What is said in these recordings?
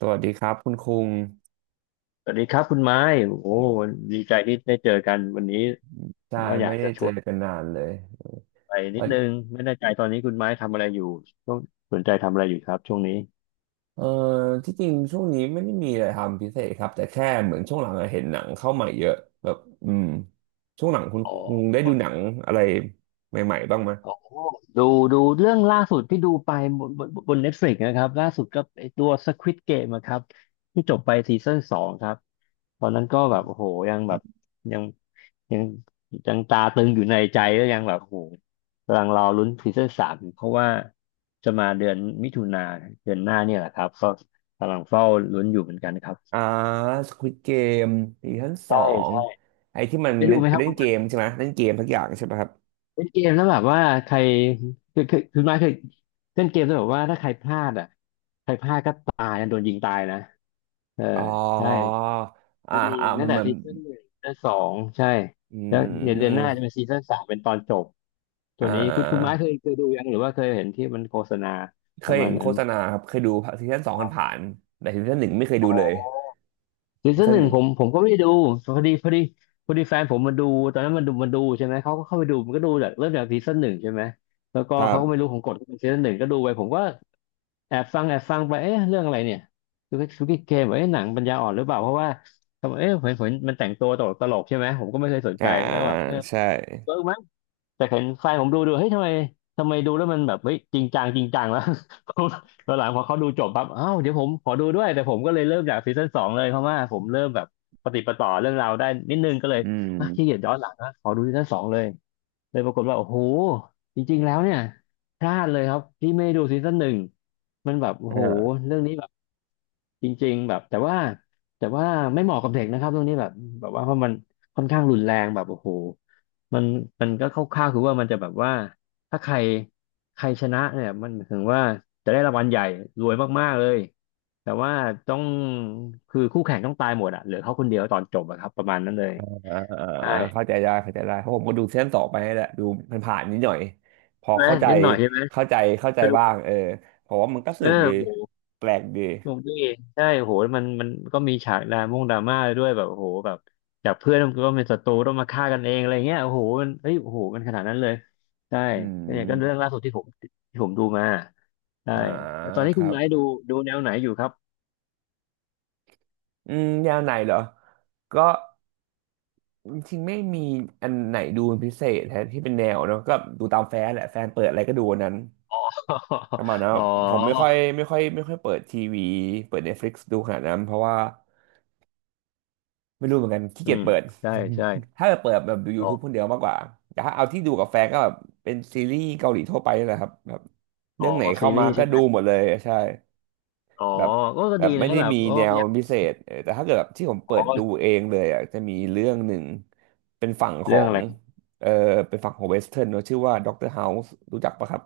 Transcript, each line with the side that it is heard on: right: สวัสดีครับคุณคุง
left: สวัสดีครับคุณไม้โอ้โหดีใจที่ได้เจอกันวันนี้
right: ใช่
left: ก็อ
right: ไม่
left: ยาก
right: ได้
left: จะช
right: เจอ
left: วน
right: กันนานเลย
left: ไปนิดนึ
right: เออ
left: งไม่แน่ใจตอนนี้คุณไม้ทำอะไรอยู่ช่วงสนใจทำอะไรอยู่ครับช่วงนี้
right: เออที่จริงช่วงนี้ไม่ได้มีอะไรทำพิเศษครับแต่แค่เหมือนช่วงหลังอะเห็นหนังเข้ามาเยอะแบบอืมช่วงหลังคุณ
left: อ๋
right: คุง
left: อ
right: ได้ดูหนังอะไรใหม่ๆบ้างไหม
left: อ๋อดูเรื่องล่าสุดที่ดูไปบน Netflix นะครับล่าสุดก็ไอตัว Squid Game นะครับที่จบไปซีซั่นสองครับตอนนั้นก็แบบโอ้โหยังแบ
right: อ
left: บ
right: ม
left: ยังยังยังตาตึงอยู่ในใจก็ยังแบบโอ้โหกำลังรอลุ้นซีซั่นสามเพราะว่าจะมาเดือนมิถุนาเดือนหน้าเนี่ยแหละครับก็กำลังเฝ้าลุ้นอยู่เหมือนกันครับ
right: อ่าสควิดเกมซีซั่นสอ
left: ได้
right: ง
left: ใด่
right: ไอ้ที่มัน
left: ได้ดูไหม
right: ไป
left: ครับ
right: เล่น
left: คุ
right: เกม
left: ณ
right: ใช่ไหมเล่นเกมทุกอย่างใช่ไหมครับ
left: เล่นเกมแล้วแบบว่าใครคือมาเคยเล่นเกมแล้วแบบว่าถ้าใครพลาดอ่ะใครพลาดก็ตายนะโดนยิงตายนะเออ
right: อ๋อ
left: ใช่
right: อ่า
left: มันมี
right: อ่า
left: ตั้
right: มั
left: ง
right: นเห
left: แต่
right: มือน
left: ซีซั่นหนึ่งซีซั่นสองใช่
right: อื
left: แล้วเดี๋ยวเดือนหน้า
right: ม
left: จะเป็นซีซั่นสามเป็นตอนจบตั
right: อ่
left: วนี้คุณไม้
right: า
left: เคยดูยังหรือว่าเคยเห็นที่มันโฆษณา
right: เค
left: ป
right: ย
left: ระมา
right: เห็
left: ณ
right: นโฆ
left: นั้น
right: ษณาครับเคยดูซีซั่นสองผ่านๆแต่ซีซั่นหนึ่งไม่เคย
left: อ๋
right: ดูเล
left: อ
right: ย
left: ซี
right: ซี
left: ซั่น
right: ซั่
left: ห
right: น
left: นึ่
right: ห
left: ง
right: นึ่ง
left: ผมก็ไม่ได้ดูพอดีพอดีพอดีแฟนผมมันดู ตอนนั้นมันดูใช่ไหมเขาก็เข้าไปดูมันก็ดูจากเริ่มจากซีซั่นหนึ่งใช่ไหม แล้วก็
right: ครั
left: เขาก็ไม่
right: บ
left: รู้ของกฎซีซั่นหนึ่งก็ดูไป ผมก็แอบฟังไปเอ๊ะเรื่องอะไรเนี่ย ซูกิเกมเอ๊ะหนังปัญญาอ่อนหรือเปล่าเพราะว่าทำไมเอ๊ะเห็นมันแต่งตัวตลกใช่ไหม ผมก็ไม่เคยสน
right: อ่า
left: ใจแล้วก็แบบเออ
right: ใช่
left: เวิร์กไหม แต่เห็นแฟนผมดูเฮ้ยทำไมดูแล้วมันแบบเฮ้ยจริงจัง แล้ว ผมตอนหลังพอเขาดูจบปั๊บอ้าวเดี๋ยวผมขอดูด้วยแต่ผมก็เลยเริ่มจากซีซั่นสองเลยเพราะว่าผมเริ่มแบบปฏิดปะต่อเรื่องราวได้นิดนึงก็เลย
right: อืม
left: อ่ะขี้เกียจย้อนหลังนะขอดูซีซั่นสองเลยเลยปรากฏว่าโอ้โหจริงๆแล้วเนี่ยพลาดเลยครับที่ไม่ดดูซีซั่นหนึ่งมันแบบโอ้โห
right: อ่า
left: เรื่องนี้ จริงๆแบบแต่ว่าไม่เหมาะกับเด็กนะครับตรงนี้แบบแบบว่าเพราะมันค่อนข้างรุนแรงแบบโอ้โหมันมันก็คร่าวๆคือว่ามันจะแบบว่าถ้าใครใครชนะเนี่ยมันหมายถึงว่าจะได้รางวัลใหญ่รวยมากๆเลยแต่ว่าต้องคือคู่แข่งต้องตายหมดอะเหลือเขาคนเดียวตอนจบอะครับประมาณนั้นเลย
right: อ่าอ่า
left: ใช่
right: อ่าเข้าใจได้เข้าใจได้เพราะผมก็ดูซีซั่นสองไปนี่แหละดูมันผ่านๆนิดหน่อยพอ
left: ใช่ไหม
right: เข้าใจ
left: นิดหน่อยใช่ไหม
right: เข้าใจ
left: ก็ดู
right: บ้างเออเพราะว่ามันก็ส
left: เออ
right: นุกดี
left: โห
right: แปลกดี
left: พวกนี้ใช่โหมันก็มีฉากดราม่งดราม่าด้วยแบบโอ้โหแบบจากเพื่อนก็เป็นศัตรูต้องมาฆ่ากันเองอะไรเงี้ยโอ้โหมันเฮ้ยโอ้โหมันขนาดนั้นเลยใช่
right: อื
left: ก็เนี่ยก็เรื่อง
right: ม
left: ล่าสุดที่ผมดูมาใช่
right: อ่า
left: แล้วตอนนี้
right: ค
left: คุ
right: รั
left: ณ
right: บ
left: ไม้ดูดูแนวไหนอยู่ครับ
right: อืมแนวไหนเหรอก็จริงๆไม่มีอันไหนดูเป็นพิเศษแทที่เป็นแนวเนอะก็ดูตามแฟนแหละแฟนเปิดอะไรก็ดูอันนั้น ประมาณนัน
left: อ๋อ
right: อะผมไม่ค่อยเปิดทีวีเปิด Netflix ดูขนาดนั้นเพราะว่าไม่รู้เหมือนกันขี้
left: อื
right: เกียจ
left: ม
right: เปิด
left: ใช่ใช่
right: ถ้าจะเปิดแบบดู
left: อ๋
right: YouTube ค
left: อ
right: นเดียวมากกว่าแต่ถ้าเอาที่ดูกับแฟนก็แบบเป็นซีรีส์เกาหลีทั่วไปนี่แหละครับแบบ
left: อ๋
right: เรื่
left: อ
right: องไหน
left: ซี
right: เข้า
left: รี
right: มา
left: ส์
right: ก็
left: ใช่ไหม
right: ดูหมดเลยใช่
left: อ๋อ
right: แบบ
left: ก็
right: แบ
left: ดี
right: บไม่
left: นะ
right: ได้
left: แบบ
right: มี
left: โอ้
right: แนว
left: ยัง
right: พิเศษเออแต่ถ้าเกิดแบบที่ผมเปิ
left: อ๋
right: ดดู
left: อ
right: เองเลยอ่ะจะมีเรื่องหนึ่งเป็นฝั่งขอ
left: เรื่อง
right: ง
left: อะไรครับ
right: เออเป็นฝั่งของเวสเทิร์นเนอะชื่อว่าด็อกเตอร์เฮาส์รู้จักปะครับ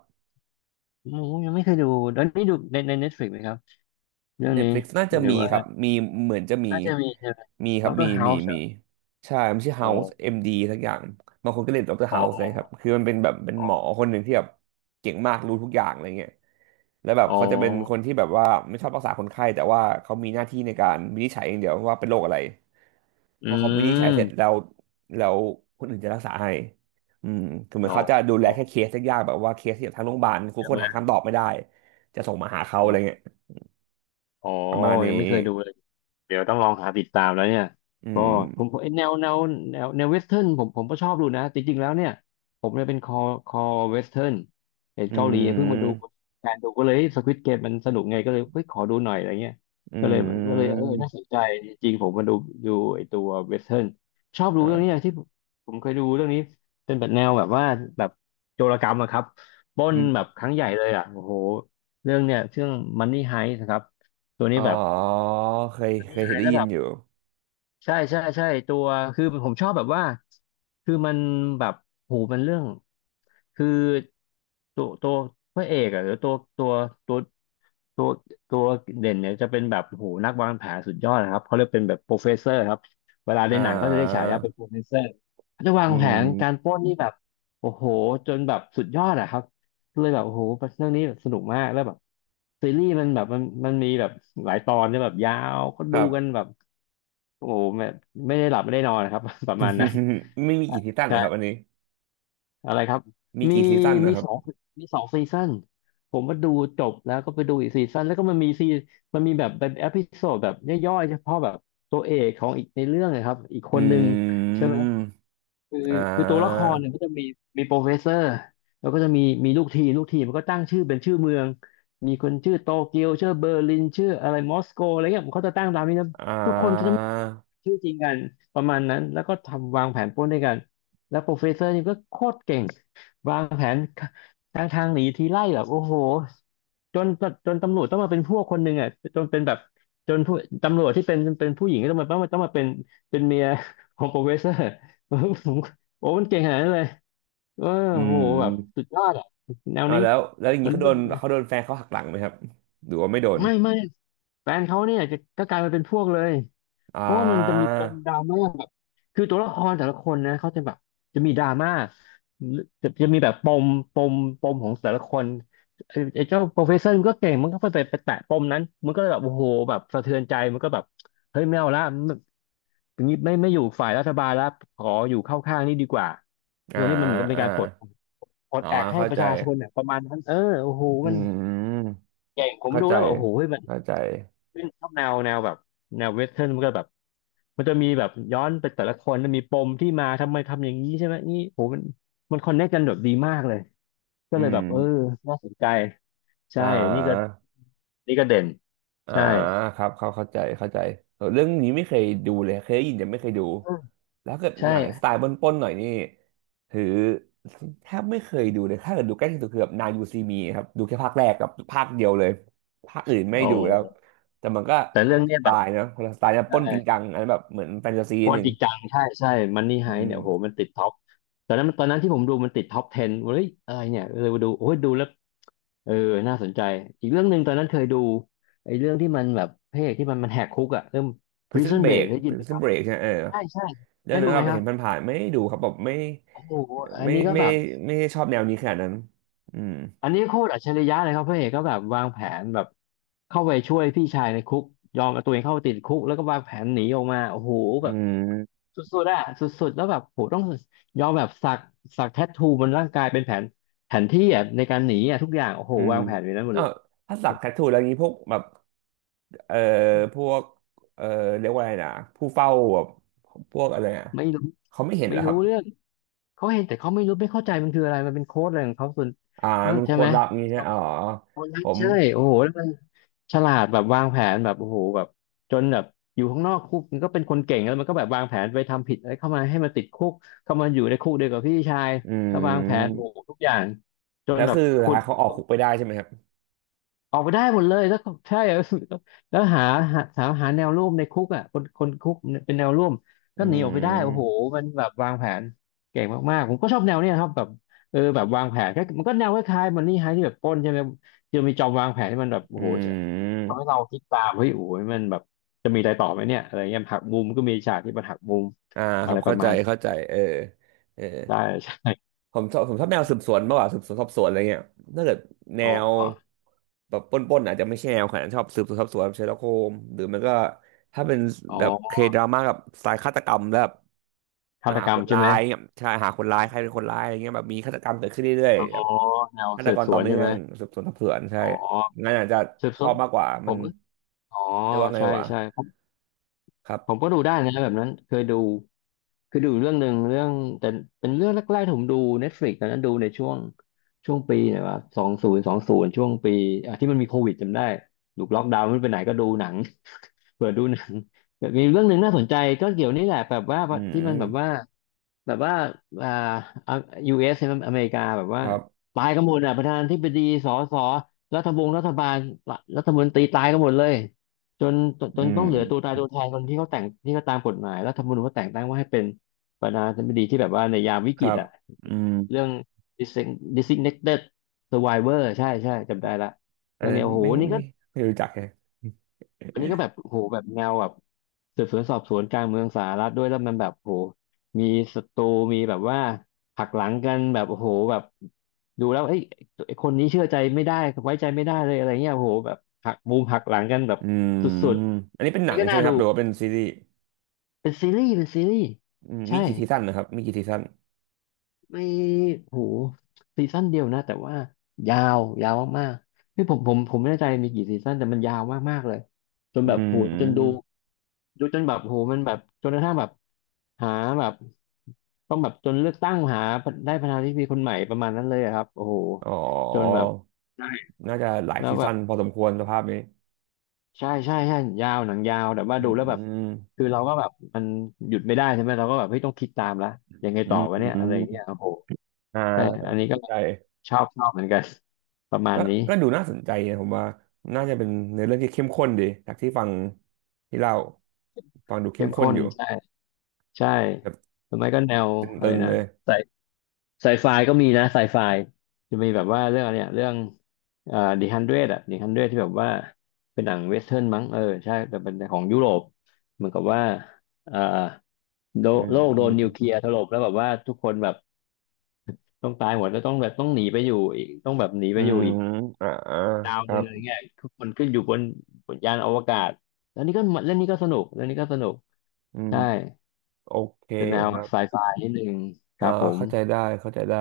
left: อืมยังไม่เคยดูตอนนี้ดูใน Netflix ไหมครับเรื่องนี้
right: Netflix น่าจะ
left: หรือ
right: มี
left: ว่า
right: ครับมีเหมือนจะมี
left: น่าจะมีใช่ไหม
right: มีค
left: ด
right: รั
left: อ
right: บ
left: กเตอ
right: มี
left: รเฮา
right: มี
left: ส์
right: มีใช่มันชื่อ
left: อ๋อ
right: House MD ทักอย่างบางคนก็เรียกด็อกเตอร์
left: อ๋
right: House นะค
left: อ
right: รับคือมันเป็นแบบเป็นหมอคนหนึ่งที่แบบเก่งมากรู้ทุกอย่างอะไรเงี้ยแล้วแบบ
left: อ๋อ
right: เขาจะเป็นคนที่แบบว่าไม่ชอบรักษาคนไข้แต่ว่าเขามีหน้าที่ในการวินิจฉัยอย่างเดียวว่าเป็นโรคอะไรพ
left: อื
right: อเขาวินิจฉัยเสร็จ
left: ม
right: แล้วแล้วคนอื่นจะรักษาให้อืมคือเหมือ
left: อ๋
right: น
left: อ
right: เขาจะดูแลแค่เคสยากๆแบบว่าเคสที่แบบทางโรงพยาบาลคุณ
left: ใช่
right: คน
left: ไหม
right: หาคำตอบไม่ได้จะส่งมาหาเขา
left: อ๋
right: อะไร
left: อ
right: เงี้ย
left: อ๋อ
right: ประมาณ
left: ยัง
right: นี้
left: ไม่เคยดูเลย เดี๋ยวต้องลองหาติดตามแล้วเนี่ย
right: อื
left: ก็
right: ม
left: ผมเอ้ยแนวเวสเทิร์นผมก็ชอบดูนะจริงๆแล้วเนี่ยผมเนี่ยเป็นคอเวสเทิร์นเห็น
right: อื
left: เกาหลีเพิ่งมาดู
right: ม
left: แฟนดูก็เลยสควิดเกมมันสนุกไงก็เลยเฮ้ยขอดูหน่อยอะไรเงี้ย
right: อื
left: ก็เลยก็เลยเออน่าสน
right: ม
left: ใจจริงๆผมมาดูดูไอตัวเวสเทิร์นชอบดู
right: ครั
left: เรื่องนี้นะ
right: บ
left: ที่ผมผมเคยดูเรื่องนี้เป็นแบบแนวแบบว่าแบบโจรกรรมอะครับปล้นแบ
right: อืม
left: บครั้งใหญ่เลยอะโอ้โหเรื่องเนี่ยเรื่อง Money Heist นะครับตัว
right: อ๋
left: นี้
right: อ
left: แบบ
right: เคยเค
left: Money
right: ย
left: Heist
right: ได้
left: แล้ว
right: ยิ
left: แบ
right: น
left: บ
right: อยู่
left: ใช่ตัวคือผมชอบแบบว่าคือมันแบบโหูมันเรื่องคือตัวตัวพระเอกอะหรือตัวตัวตัวเด่นเนี่ยจะเป็นแบบโหูนักวางแผนสุดยอดนะครับเขาเรียกเป็นแบบโปรเฟสเซอร์ครับเวลาใน
right: อ่
left: หนังเขาจะเรียกฉา
right: า
left: ยาเป็นโปรเฟสเซอร์เขาจะวาง
right: อื
left: แผนการ
right: ม
left: ปล้นนี่แบบโอ้โหจนแบบสุดยอดอะครับ เลยแบบโอ้โหเรื่องนี้แบบสนุกมากแล้วแบบซีรีส์มันแบบมันมีแบบหลายตอนเนี่ยแบบยาว ก็
right: ค
left: ดู
right: รั
left: กัน
right: บ
left: แบบโอ้โหแบบไม่ได้หลับไม่ได้นอนนะครับ ประมาณนั้น
right: ไม่มีกี่ซีซั่นนะครับอัน
left: ใช่
right: นี้
left: อะไรครับ
right: มี
left: มี
right: กี่ซีซั่น
left: มี
right: นะครับ
left: สองมีสองซีซันผมมาดูจบแล้วก็ไปดูอีกซีซันแล้วก็มันมีซีมันมีแบบเป็นเอพิโซดแบบย่อยๆเฉพาะแบบตัวเอกของอีกในเรื่องนะครับอีกค
right: อื
left: นหนึ่งใช่ไหม
right: ม
left: คือ
right: อ่
left: คือตัวละค
right: า
left: รเนี่ยก็จะมีโปรเฟสเซอร์แล้วก็จะมีลูกทีมลูกทีมมันก็ตั้งชื่อเป็นชื่อเมืองมีคนชื่อโตเกียวชื่อเบอร์ลินชื่ออะไรมอสโกอะไรเงี้ยมเขาจะตั้งตามนี้นะ
right: อ่
left: ทุกคนจะ
right: า
left: ไม่ชื่อจริงกันประมาณนั้นแล้วก็ทำวางแผนปล้นด้วยกัน แล้วโปรเฟสเซอร์นี่ก็โคตรเก่งวางแผนทางทางหนีทีไล่แบบโอ้โหจนจนตำรวจต้องมาเป็นพวกคนหนึ่งอ่ะจนเป็นแบบจนผู้ตำรวจที่เป็นผู้หญิงก็ต้องมาเป็นเมีย ของโปรเฟสเซอร์ผมโอ้มันเก่งขนาดนั้นเลยเออ
right: อื
left: โหแบบ
right: ม
left: สุดยอดอ่ะแนว
right: อ่า
left: นี้
right: แล้วแล้วอย่าง
left: แนว
right: นี้
left: นี้
right: เขาโดนเขาโดนแฟนเขาหักหลังไหมครับหรือว่าไม่โดน
left: ไม่แฟนเขาเนี่ยจะก็กลายมาเป็นพวกเลย
right: อ่
left: เพราะว่ามันจะมี
right: า
left: ปมดราม่าแบบคือตัวละครแต่ละคนนะเขาจะแบบจะมีดราม่าจะมีแบบปมปมปมของแต่ละคนไอ้เจ้าโปรเฟสเซอร์มันก็เก่งมันก็ไปแตะปมนั้นมันก็เลยแบบโอ้โหแบบสะเทือนใจมันก็แบบเฮ้ยไม่เอาละมันอย่างนี้ไม่อยู่ฝ่ายรัฐบาลแล้วขออยู่เข้าข้างนี่ดีกว่าต
right: อ่า
left: รงนี้มันเหมือนกับเป็น
right: อ่า
left: การปลด
right: อ๋อ
left: แอกให้
right: เข้า
left: ป
right: ใจ
left: ระชาชนเนี่ยประมาณนั้นเออโอ้โห
right: อื
left: มัน
right: ม
left: เก่งผม
right: เข้า
left: ดู
right: ใจ
left: แล้วแบบโอ้โหมัน
right: เข้าใจ
left: ซึ่งชอบแนวแบบแนวเวสเทิร์นมันก็แบบมันจะมีแบบย้อนไปแต่ละคนมันมีปมที่มาทำไมทำอย่างนี้ใช่ไหมนี่โหมันมันคอนเนคกันแบบดีมากเลยก็
right: อื
left: เลย
right: ม
left: แบบเออน่าสนใจใช่
right: อ่
left: นี่ก็
right: า
left: นี่ก็เด่น
right: อ่า
left: ใช่
right: ครับเขาเข้าใจเออเรื่องนี้ไม่เคยดูเลยเคยได้ยินแต่ไม่เคยดู
left: เออ
right: แล้วเกิด
left: ใช่
right: หนังสไตล์ปล้นๆหน่อยนี่ถือแทบไม่เคยดูเลยถ้าเกิดดูใกล้ที่สุดคือแบบนายยูซีมีครับดูแค่ภาคแรกกับภาคเดียวเลยภาคอื่นไม่
left: โอ
right: ดูแล้ว
left: ้
right: แต่มันก็
left: แต่
right: คน
left: เรื่อง
right: ละส
left: เนี้ย
right: ไต
left: แบบ
right: ล์นะคนละสไตล์นะปล้นจริง
left: ใช่
right: จังอันนั้นแบบเหมือนแฟนตาซี
left: โค
right: นิด
left: ตร
right: นึง
left: จริงจังใช่ใช่มันนี่
right: อื
left: ไฮ
right: ม
left: เนี่ยโหมันติดท็อปตอนนั้นตอนนั้นที่ผมดูมันติดท็อป10เฮ้ยอะไรเนี่ยเลยมาดูโอ้ยดูแล้วเออน่าสนใจอีกเรื่องหนึ่งตอนนั้นเคยดูไอ้เรื่องที่มันแบบพระเอกที่มันแหกคุกอะเรื่อง
right: Prison
left: Prison Break
right: Break
left: ได้ยินไหมค
right: Prison
left: รับ
right: Break ใช่ไหมเออ
left: ใช่ใช่
right: เรื่อ
left: ได้
right: ง
left: ดู
right: นั้น
left: ไหม
right: เรา
left: ครับ
right: เห็นผ่านๆไม่ได้ดูครับแบบไม่
left: โอ้โหอัน
right: ไม่
left: นี้ก็
right: ไม่
left: แบบ
right: ไม่ได้ชอบแนวนี้ขนาดนั้นอืม
left: อันนี้โคตรอัจฉริยะเลยครับพระเอกก็แบบวางแผนแบบเข้าไปช่วยพี่ชายในคุกยอมเอาตัวเองเข้าไปติดคุกแล้วก็วางแผนหนีออกมาโอ้โห
right: อื
left: แบบ
right: ม
left: สุดๆอะสุดๆแล้วแบบโหต้องยอมแบบสักแทททูบนร่างกายเป็นแผนแผนที่อะในการหนีอะทุกอย่างโอ้โห
right: อืม
left: วางแผนไว้นั้นหม
right: เอ
left: ด
right: อ
left: เลย
right: ถ้าสักแทททูแล้วนี้พวกแบบเอ่อพวกเอ่อเรียกว่าอะไรนะผู้เฝ้าแบบพวกอะไรอ่ะ
left: ไม่รู้
right: เขาไม่เห็นเห
left: ไม่
right: รอค
left: รู้
right: รับ
left: เรื่องเขาเห็นแต่เขาไม่รู้ไม่เข้าใจมันคืออะไรมันเป็นโค้ดอะไรของเขาส่วน
right: อ่า
left: นั่น
right: มัน
left: ใช่
right: ค
left: ไห
right: ว
left: ม
right: รรับงี้นะอ๋อ
left: โอ้ย
right: ผม
left: ใช่โอ้โหแล้วมันฉลาดแบบวางแผนแบบโอ้โหแบบจนแบบอยู่ข้างนอกคุกมันก็เป็นคนเก่งแล้วมันก็แบบวางแผนไปทำผิดอะไรเข้ามาให้มันติดคุกเข้ามาอยู่ในคุกเดียวกับพี่ชาย
right: อื
left: แล้ววางแผนโอ้
right: ม
left: โหทุกอย่างจ
right: แล้
left: น
right: ว
left: แบบ
right: คือสุด
left: ขุ
right: ท้า
left: ด
right: ยเขาออกคุกไปได้ใช่ไหมครับ
left: ออกไปได้หมดเลย แล้วก็ใช่ แล้วหาแนวร่วมในคุกอ่ะคนคนคุกเนี่ยเป็นแนวร่วม
right: อื
left: ก็หนีออกไปได้โอ้โห
right: ม
left: มันแบบวางแผนเก่งมากๆผมก็ชอบแนวเนี้ยครับแบบเออแบบวางแผนก็มันก็แนวคล้ายๆมันนี่ไฮที่แบบปล้นใช่ไหมจะมีจอมวางแผนที่มันแบบ
right: อื
left: โอ้โหทำให้เรา
right: ม
left: คิดตามเฮ้ยโอ้โหมันแบบจะมีอะไรต่อไหมเนี่ยอะไรเงี้ยหักมุมก็มีฉากที่มันหักมุม
right: อ่าค
left: อะ
right: รั
left: ไร
right: บ
left: ป
right: เข้า
left: ระ
right: ใจ
left: มาณ
right: เข้าใจเออ
left: ใช่ ใช่
right: ผมชอบผมชอบแนวสืบสวนมากกว่าสืบสวนสอบสวนอะไรเงี้ยถ้าเกิดแน
left: อ๋
right: ว
left: อ
right: แบบปล้นๆอาจจะไม่ใช่แนวขนาดนั้นชอบสืบสวนสอบสวนเชอร์ล็อกโฮมหรือมันก็ถ้าเป็น
left: อ๋อ
right: แบบเคดราม่ากับสายฆาตกรรมแล้วแบบ
left: ฆา
right: มา
left: ต
right: หา
left: กร
right: ค
left: รม
right: น
left: ใช่
right: ร้า
left: ไหม
right: ยเนี่ยใช่หาคนร้ายใครเป็นคนร้ายอะไรเงี้ยแบบมีฆาตกรรมเกิดขึ้นเรื่อย
left: อ๋อ
right: ๆแบบ
left: แนว
right: ฆาต
left: สื
right: ก
left: บ
right: ร
left: ส
right: ต่อ
left: วน
right: เนื่
left: ใช่
right: อ
left: ไหม
right: งสืบสวนสอบสวนใช่
left: อ๋อ
right: งั้นอาจจะ
left: สืบ
right: ช
left: ส
right: อ
left: วน
right: บมากกว่า
left: ผ
right: มัน
left: มอ๋อ
right: เรียกว่าไง
left: ใช่
right: วะ
left: ใช่ผม
right: ครั
left: ผมก็
right: บ
left: ดูได้นะแบบนั้นเคยดูคือดูเรื่องหนึ่งเรื่องแต่เป็นเรื่องแรกๆที่ผมดู Netflix ตอนนั้นดูในช่วงปีไหนวะ2020ช่วงปีอ่ะที่มันมีโควิดจำได้ถูกล็อกดาวน์ไม่ไปไหนก็ดูหนัง เปิดดูหนังแบบมีเรื่องหนึ่งน่าสนใจก็เกี่ยวนี่แหละแบบว่า
right: อื
left: ที่มันแบบว่า
right: ม
left: แบบว่าอ่าอ่ะ US ใช่ไหมอเมริกาแบบ
right: ค
left: ว่า
right: รับ
left: ตายกันหมดอ่ะประธานาธิบดีสสรัฐบงรัฐบาลรัฐมนตรีตายกันหมดเลย จนจนจ
right: อื
left: นต้องเหลือตัว
right: ม
left: ตายตัวแทนคนที่เขาแต่งที่เขาตามกฎหมายรัฐธรรมนูญเขาแต่งตั้งว่าให้เป็นประธานาธิบดีที่แบบว่าในยามวิ
right: ค
left: กฤ
right: รั
left: ต
right: บ
left: อะ
right: อืม
left: เรื่อง designated survivor ใช่ใช่จำได้ละ
right: อั
left: เรื่
right: น
left: อง
right: นั้
left: เนี้
right: น
left: ยโอ้โห
right: ไม่
left: นี่ก็
right: ไม่ไม่รู้จักแฮะ
left: อันนี้ก็แบบโอ้โหแบบแนวแบบสืบสวนสอบสวนกลางเมืองสหรัฐด้วยแล้วมันแบบโอ้โหมีศัตรูมีแบบว่าหักหลังกันแบบโอ้โหแบบดูแล้วเอ้ยไอ้คนนี้เชื่อใจไม่ได้ไว้ใจไม่ได้เลยอะไรเงี้ยโอ้โหแบบหักมุมหักหลังกันแบบ
right: อืม
left: สุด
right: อันนี้เป็น
left: ๆ
right: หนั
left: นี่
right: ง
left: ก็
right: ใช่
left: น่า
right: ไหมค
left: ดู
right: รับหรือว่าเป็นซีรีส์
left: เป็นซีรีส์เป็นซีรีส์
right: อืมมี
left: ใช่
right: กี่ซีซั่นนะครับมีกี่ซีซั่น
left: ไม่โหซีซั่นเดียวนะแต่ว่ายาวยาวมากๆนี่ผมไม่แน่ใจมีกี่ซีซั่นแต่มันยาวมากๆเลยจน
right: อื
left: แบบโหจนดู
right: ม
left: ดูจนแบบโหมันแบบจนกระทั่งแบบหาแบบต้องแบบจนเลือกตั้งหาได้ประธานาธิบดีคนใหม่ประมาณนั้นเลยอะครับโอ้โห
right: อ๋อ
left: จนแบบ
right: น่าจะหลาย
left: แล้ว
right: ซี
left: แบ
right: ซั่
left: บ
right: นพอสมควรสภาพนี้
left: ใช่ใช่ใช่ยาวหนังยาวแต่ว่า
right: อื
left: ดูแล้วแบบ
right: ม
left: คือ
right: อ
left: เราก็แบบมันหยุดไม่ได้ใช่ไหมเราก็แบบเฮ้ยต้องคิดตามละยังไง
right: ื
left: ต่อ
right: ม
left: วะ
right: อื
left: เนี่ยอะไรอย่างเงี้
right: ม
left: ยโอ้โห
right: อ่า
left: ใช่อันนี้ก็
right: เข้าใจ
left: ชอบชอบเหมือนกัน ประมา
right: ก็
left: ณนี้
right: ก็ดูน่าสนใจนะผมว่า น่าจะเป็นในอเรื่องที่เข้มข้นดีจากที่ฟังที่เล่าฟังดูเข้
left: เข้
right: ม
left: ม
right: ข้น
left: ข้น
right: อยู่
left: ใช่ใช่
right: แบบ
left: หรือไม่ก็แนว
right: ต
left: อะไร
right: ึงๆ
left: นะ
right: เลย
left: ไซไฟก็มีนะไซไฟจะมีแบบว่าเรื่องอะไรเนี่ยเรื่องดีฮันเดรดอะดีฮันเดรดที่แบบว่าเป็นหนังเวสเทิร์นมั้งเออใช่แต่เป็นของยุโรปเหมือนกับว่าเอ่อโด
right: อืม
left: โลกโด
right: อื
left: นนิว
right: ม
left: เคลียร์ถล่มแล้วแบบว่าทุกคนแบบต้องตายหมดแล้วต้องแบบต้องหนีไปอยู่อีกต้องแบบหนี
right: อื
left: ไปอยู่
right: ม
left: อีก
right: อ่าอ่า
left: ดาว
right: ค
left: ห
right: รั
left: นึ่ง
right: บ
left: อะไรเงี้ยทุกคนขึ้นอยู่บนบนยานอวกาศแล้วนี่ก็เรื่องนี้ก็สนุกเรื่องนี้ก็สนุก
right: อืม
left: ใช่
right: โอเค
left: เป็นแนว
right: ครับ
left: ไซไฟนิดนึงค
right: อ่า
left: รับผม
right: เข้าใจได้เข้าใจได้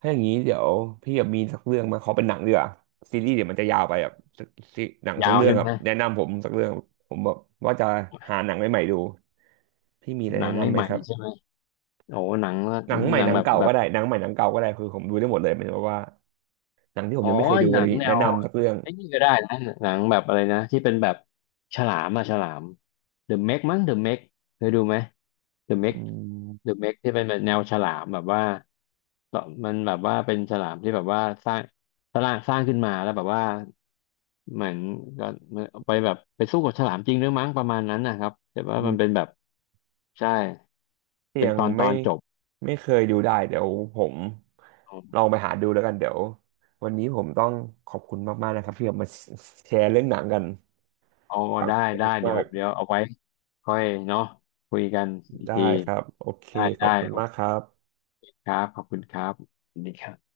right: ถ้าอย่างนี้เดี๋ยวพี่แบบมีสักเรื่องมาขอเป็นหนังดีกว่าซีรีส์เดี๋ยวมันจะยาวไปแบบสักซีหนังสั
left: ยา
right: ก
left: ว
right: เรื่อง
left: ใช่
right: ครั
left: ไห
right: บ
left: ม
right: แนะนำผมสักเรื่องผมแบบว่าจะหาหนังใหม่ๆดูพี่มีอะไร
left: หนั
right: แนะ
left: ง
right: นำ
left: นี่
right: ไหม
left: ใหม่
right: ครับ
left: ใช่ไหม โอ้หนังละหนังแบบแบบ
right: หนังใหม่หนังเก่าก็ได้คือผมดูได้หมดเลยหมายถึงว่าหนังที่ผม
left: อ๋อ
right: ยังไม่เคยดู
left: ห
right: อะ
left: นั
right: ไรอ
left: ง
right: ย่างงี้
left: แน
right: แนะ
left: ว
right: นำสักเรื่อง
left: ไอ้นี่ก็ได้นะหนังแบบอะไรนะที่เป็นแบบฉลามอะฉลาม The Meg มั้ง The Meg เคยดูไหม The
right: อื
left: Meg The
right: ม
left: Meg ที่เป็นแบบแนวฉลามแบบว่าต่อมันแบบว่าเป็นฉลามที่แบบว่าสร้างสร้างขึ้นมาแล้วแบบว่าเหมือนก็ไปแบบไปสู้กับฉลามจริงด้ือมั้งประมาณนั้นนะครับแต่ว่ามันเป็นแบบใช่
right: ที่
left: เป็น
right: ยัง
left: ตอนต
right: ไม่
left: อนจบ
right: ไม่เคยดูได้เดี๋ยวผมลองไปหาดูแล้วกันเดี๋ยววันนี้ผมต้องขอบคุณมากๆนะครับที่แบบมาแชร์เรื่องหนังกัน
left: เอา
right: ฟัง
left: ได้
right: เพลิ
left: ได้
right: น
left: เดี๋
right: มา
left: ยว
right: ก
left: เดี๋ยวเอาไว้ค่อยเนาะคุยกันอีก
right: ได้
left: ที
right: ครับโอเค
left: ได้
right: ขอ
left: ได้
right: บคุณ
left: โอ
right: มากค
left: เค
right: รับ
left: ครับขอบคุณครับสวัสดีครับ